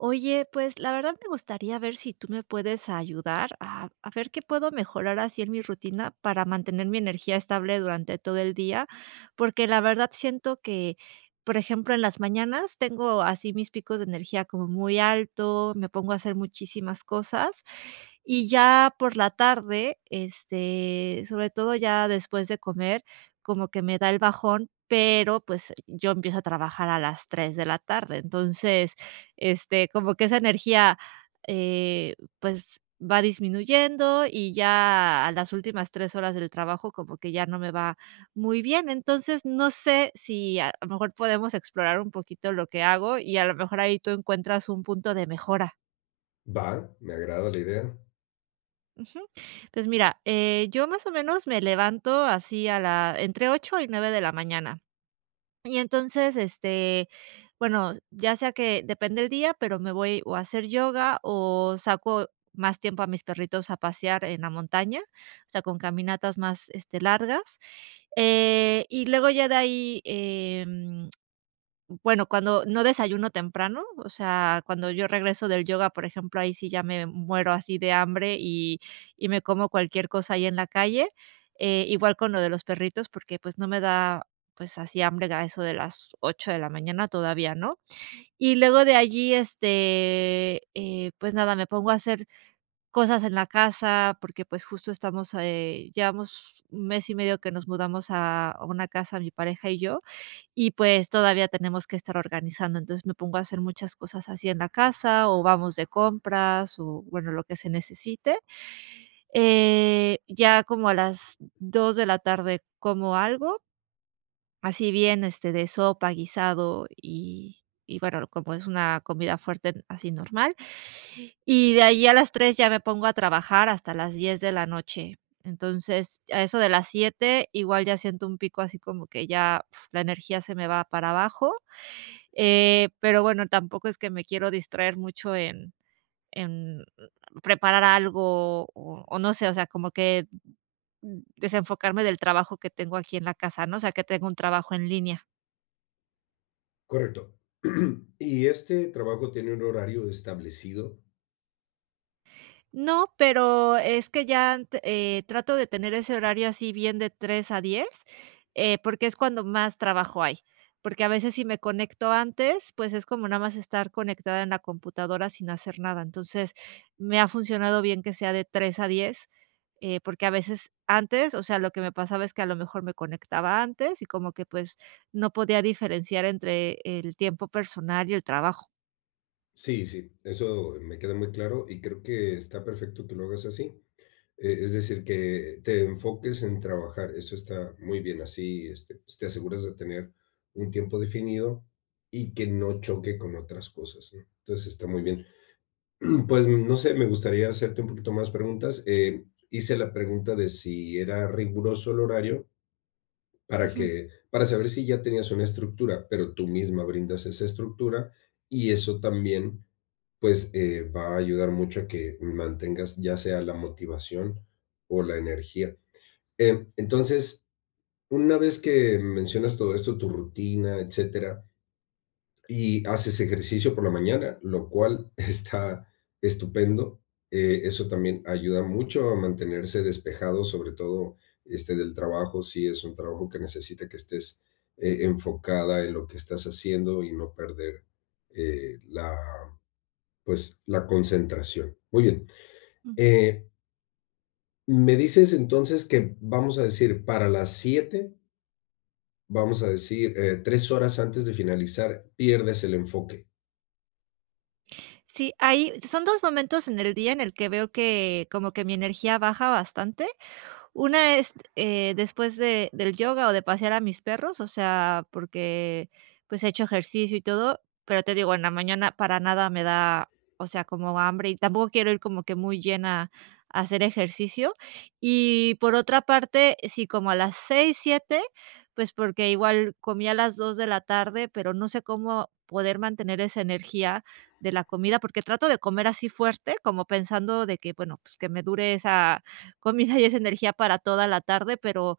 Oye, pues la verdad me gustaría ver si tú me puedes ayudar a a ver qué puedo mejorar así en mi rutina para mantener mi energía estable durante todo el día. Porque la verdad siento que, por ejemplo, en las mañanas tengo así mis picos de energía como muy alto, me pongo a hacer muchísimas cosas. Y ya por la tarde, este, sobre todo ya después de comer, como que me da el bajón, pero pues el yo empiezo a trabajar a las 3 de la tarde. Entonces, este, como que esa energía, eh, pues va disminuyendo, y ya a las últimas 3 horas del trabajo como que ya no me va muy bien. Entonces, no sé si a lo mejor podemos explorar un poquito lo que hago y a lo mejor ahí tú encuentras un punto de mejora. Va, me agrada la idea. Ujú. Pues mira, eh, yo más o menos me levanto así a la entre 8 y 9 de la mañana. Y entonces, este, bueno, ya sea que, depende el día, pero me voy o a hacer yoga o saco más tiempo a mis perritos a pasear en la montaña, o sea, con caminatas más, este, largas. Eh, y luego ya de ahí, em, bueno cuando no desayuno temprano, o sea, cuando yo regreso del yoga, por ejemplo, ahí sí ya me, mm, muero así de hambre y y me como cualquier cosa ahí en la calle. Eh, igual con lo de los perritos, porque pues no me da, pues, así hambre a eso de las 8 de la mañana, todavía no. Y luego de allí, este, eh, pues nada, me pongo a hacer cosas en la casa porque, pues justo estamos a eh, llevamos mes y medio que nos mudamos a una casa mi pareja y yo, y pues todavía tenemos que estar organizando. Entonces, me pongo a hacer muchas cosas así en la casa o vamos de compras o bueno, lo que se necesite. Eh, ya como a las 2 de la tarde como algo así bien, este, de sopa, guisado y y bueno, como es una comida fuerte así normal. Y de ahí a las 3 ya me pongo a trabajar hasta las 10 de la noche. Entonces, a eso de las 7, igual ya siento un pico así como que ya la energía se me va para abajo. Eh, pero bueno, tampoco es que me quiero distraer mucho en en preparar algo, o o no sé, o sea, como que mm, desenfocarme del trabajo que tengo aquí en la casa, ¿no? O sea, que tengo un trabajo en línea. Correcto, ¿y este trabajo tiene un horario establecido? No, pero es que ya ant eh, trato de tener ese horario así bien de 3:00-10:00, eh, porque es cuando más trabajo hay, porque a veces si me conecto antes, pues es como nada más estar conectada en la computadora sin hacer nada. Entonces, me ha funcionado bien que sea de 3:00-10:00, eh, porque a veces antes, o sea, lo que me pasaba es que a lo mejor me conectaba antes y como que, pues, no podía diferenciar entre el tiempo personal y el trabajo. Sí, sí, eso me queda muy claro, y creo que está perfecto que lo hagas así, eh, es decir, que te enfoques en trabajar, eso está muy bien así, este, pues, te aseguras de tener un tiempo definido y que no choque con otras cosas, ¿no?, entonces, está muy bien. Pues, no sé, me gustaría hacerte un poquito más preguntas, eh, hice la pregunta de si era riguroso el horario para Ujú. que para saber si ya tenías una estructura, pero tú misma brindas esa estructura, y eso también, pues, eh, va a ayudar mucho a que mantengas, ya sea la motivación o la energía, eh, entonces, una vez que mencionas todo esto, tu rutina, etcétera, y haces ejercicio por la mañana, lo cual está estupendo, eh, eso también ayuda mucho a mantenerse despejado, sobre todo, este, del trabajo, si es un trabajo que necesita que estés, eh, enfocada en lo que estás haciendo y no perder, eh, la, pues, la concentración. Muy bien, Mm. eh ¿Me dices entonces que, vamos a decir, para las 19:00 vamos a decir, eh, 3 horas antes de finalizar pierdes el enfoque? Sí, ahí Son 2 momentos en el día en el que veo que como que mi energía baja bastante. Una es, eh, después de del yoga o de pasear a mis perros, o sea, porque, pues he hecho ejercicio y todo, pero te digo, en la mañana para nada me da, o sea, como hambre y tampoco quiero ir como que muy llena a hacer ejercicio. Y por otra parte, sí, como a las 18:00, 19:00, pues porque igual comí a las 14:00 pero no sé cómo poder mantener esa energía de la comida, porque trato de comer así fuerte, como pensando de que, bueno, pues que me dure esa comida y esa energía para toda la tarde, pero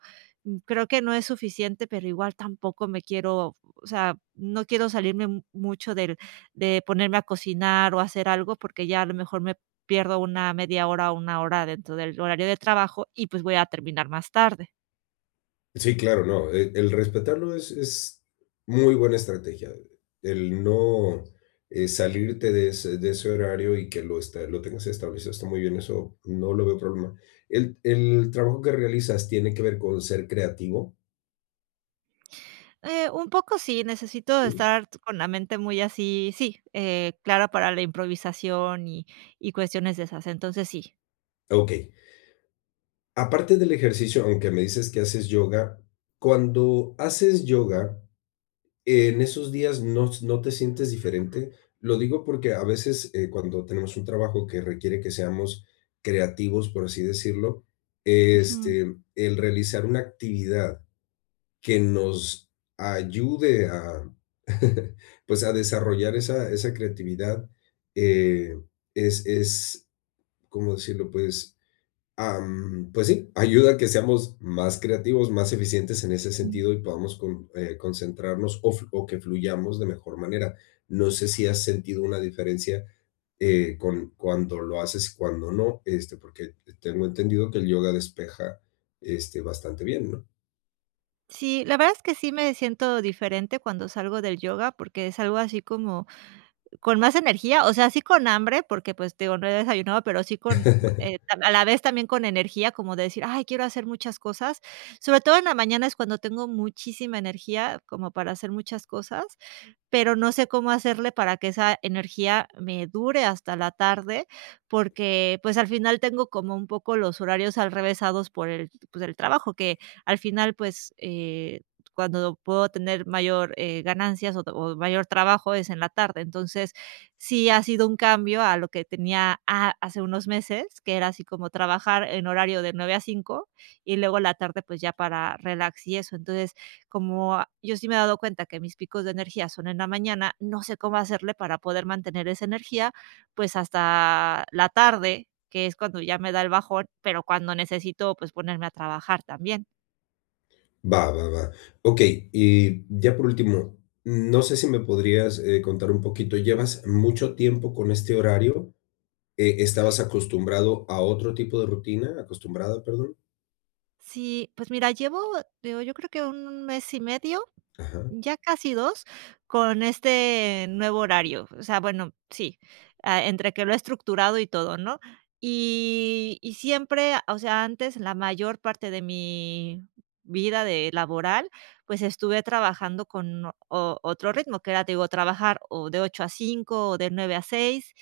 creo que no es suficiente, pero igual tampoco me quiero, o sea, no quiero salirme mu mucho del de ponerme a cocinar o hacer algo, porque ya a lo mejor me pierdo 1 media hora o 1 hora dentro del horario de trabajo y, pues, voy a terminar más tarde. Sí, claro, no, el el respetarlo es es muy buena estrategia, el no, eh, salirte de ese de ese horario, y que lo, este, lo tengas establecido, está muy bien, eso no lo veo problema. ¿El el trabajo que realizas tiene que ver con ser creativo? Eh, un poco sí, necesito de Sí. estar t con la mente muy así Sí, eh, clara para la improvisación, y y cuestiones de esas. Entonces, sí. Okey. Aparte del ejercicio, aunque me dices que haces yoga, cuando haces yoga, ¿en esos días no s no te sientes diferente? Lo digo porque a veces, eh, cuando tenemos un trabajo que requiere que seamos creativos, por así decirlo, Ujú. este, el realizar una actividad que nos ayude a, pues, a desarrollar esa esa creatividad, eh, es es, ¿cómo decirlo? Pues, am, pues sí, ayuda a que seamos más creativos, más eficientes en ese Mm. sentido, y podamos con eh, concentrarnos, o flu o que fluyamos de mejor manera. No sé si has sentido una diferencia, eh, con Cuando lo haces, y cuando no, este, porque te tengo entendido que el yoga despeja, este, bastante bien, ¿no? Sí, la verdad es que sí me siento diferente cuando salgo del yoga, porque salgo así como con más energía. O sea, sí con hambre, porque, pues, te digo, no he desayunado, pero, sí con eh, a la vez también con energía, como de decir: "Ay, quiero hacer muchas cosas", sobre todo en la mañana es cuando tengo muchísima energía como para hacer muchas cosas, pero no sé cómo hacerle para que esa energía me dure hasta la tarde. Porque, pues, al final tengo como un poco los horarios alrevesados por el, pues, el trabajo, que al final, pues, eh, cuando puedo tener mayor, eh, ganancias, o o mayor trabajo es en la tarde. Entonces, sí ha sido un cambio a lo que tenía a hace unos meses, que era así como trabajar en horario de 9 a 5, y luego la tarde, pues, ya para relax y eso. Entonces, como, ah, yo sí me he dado cuenta que mis picos de energía son en la mañana, no sé, cómo hacerle para poder mantener esa energía, pues, hasta la tarde, que es cuando ya me da el bajón, pero cuando necesito, pues, ponerme a trabajar también. Va, va, va. Okey, y ya por último, mm, no sé si me podrías, eh, contar un poquito, ¿llevas mucho tiempo con este horario? Eh, ¿estabas acostumbrado a otro tipo de rutina?, acostumbrada, perdón. Sí, pues, mira, llevo digo yo creo que 1 mes y medio, Ajá. ya casi 2, con este nuevo horario, o sea, bueno, sí, ah, entre que lo he estructurado y todo, ¿no?, y y siempre, o sea, antes, la mayor parte de mi vida de laboral, pues, estuve trabajando con o otro ritmo, que era, te digo, trabajar o de 8:00-5:00 o de 9:00-6:00,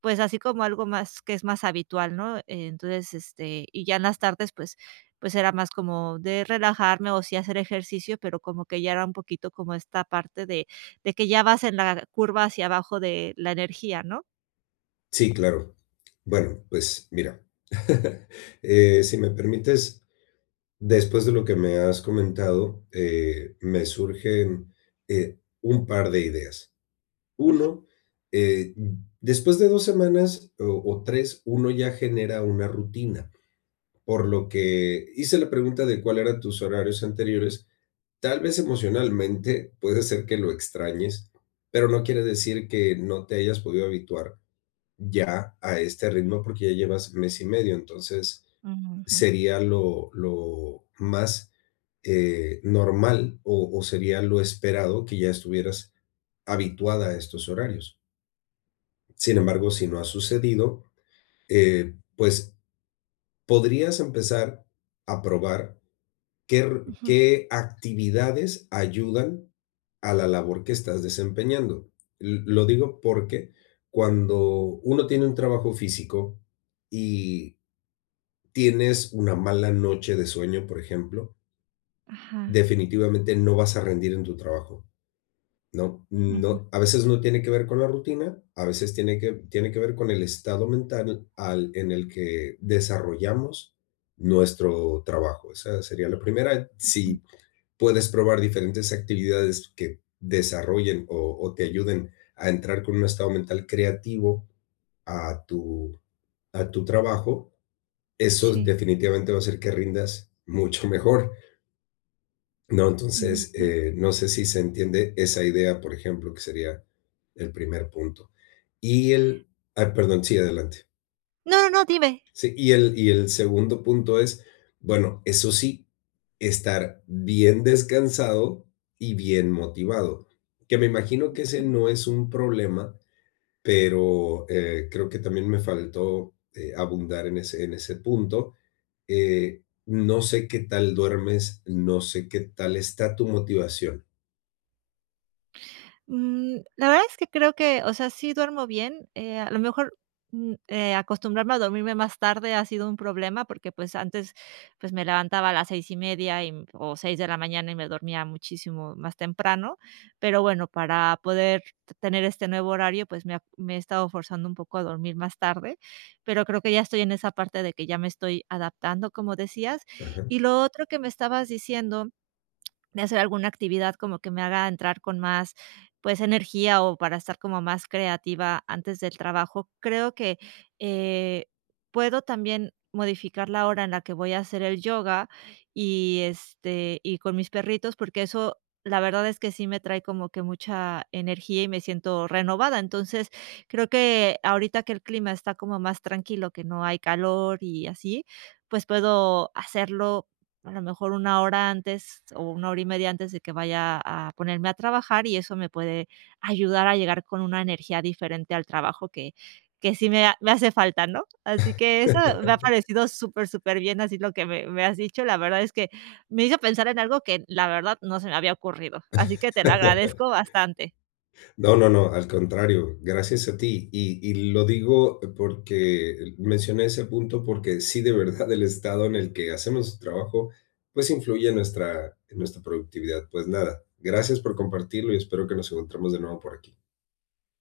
pues, así como algo más que es más habitual, ¿no?, eh, entonces, este, y ya en las tardes, pues pues, era más como de relajarme o sí hacer ejercicio, pero como que ya era un poquito como esta parte de de que ya vas en la curva hacia abajo de la energía, ¿no? Sí, claro. Bueno, pues, mira, eh, si me permites, después de lo que me has comentado, eh, me surgen, eh, un par de ideas. Ujú. Uno, eh, después de 2 semanas o o 3, uno ya genera una rutina, por lo que hice la pregunta de cuál eran tus horarios anteriores, tal vez, emocionalmente, puede ser que lo extrañes, pero no quiere decir que no te hayas podido habituar ya a este ritmo, porque ya llevas mes y medio, entonces Ujú, jum. sería lo lo más, eh, normal o o sería lo esperado que ya estuvieras habituada a estos horarios. Sin embargo, si no ha sucedido, eh, pues, podrías empezar a probar qué ru Ujú. qué actividades ayudan a la labor que estás desempeñando. L lo digo porque cuando uno tiene un trabajo físico y tienes una mala noche de sueño, por ejemplo Ajá. definitivamente, no vas a rendir en tu trabajo. No Ujú. no, a veces no tiene que ver con la rutina, a veces tiene que v tiene que ver con el estado mental al en el que desarrollamos nuestro trabajo, esa sería la primera, Ujú. si puedes probar diferentes actividades que desarrollen o o te ayuden a entrar con un estado mental creativo a tu a tu trabajo, esos, Sí. definitivamente, va a hacer que rindas mucho mejor ¿no? Ujú, Entonces, mm. eh, no sé si se entiende esa idea, por ejemplo, que sería el primer punto, y el Ay, perdón, sí, adelante. No, no, dime. Sí, y el y el segundo punto es, bueno, eso sí, estar bien descansado y bien motivado, que me imagino que ese Ujú. no es un problema, pero, eh, creo que también me faltó, eh, abundar en ese en ese punto, eh, no sé, qué tal duermes, So sé, qué tal está tu motivación. Mm, la verdad es que creo que, o sea, sí duermo bien, eh, a lo mejor, mm, eh, acostumbrarme a dormirme más tarde ha sido un problema, porque, pues, antes, pues, me levantaba a las 6 y media, y em, o 6 de la mañana y me dormía muchísimo más temprano. Pero bueno, para poder te tener este nuevo horario, pues, me ha me he estado forzando un poco a dormir más tarde, pero creo que ya estoy en esa parte de que ya me estoy adaptando, como decías. Ajá. Y lo otro que me estabas diciendo de hacer alguna actividad como que me haga entrar con más, pues, energía o para estar como más creativa antes del trabajo, creo que, eh, puedo también modificar la hora en la que voy a hacer el yoga y, este, y con mis perritos, porque eso, la verdad, es que sí me trae como que mucha energía y me siento renovada. Entonces, creo que ahorita que el clima está como más tranquilo, que no hay calor y así, pues, puedo hacerlo, a lo mejor, 1 hora antes o 1 hora y media antes de que vaya a ponerme a trabajar y eso me puede ayudar a llegar con una energía diferente al trabajo que que sí me ha me hace falta, ¿no? Así que eso me ha parecido súper, superbién, así lo que me me has dicho. La verdad es que me hizo pensar en algo que, la verdad, no se me había ocurrido, así que te lo agradezco bastante. No, no, no, al contrario, gracias a ti. Y y lo digo porque mencioné ese punto, porque sí de verdad el estado en el que hacemos nuestro trabajo, pues, influye en nuestra en nuestra productividad. Pues, nada, gracias por compartirlo y espero que nos encontremos de nuevo por aquí.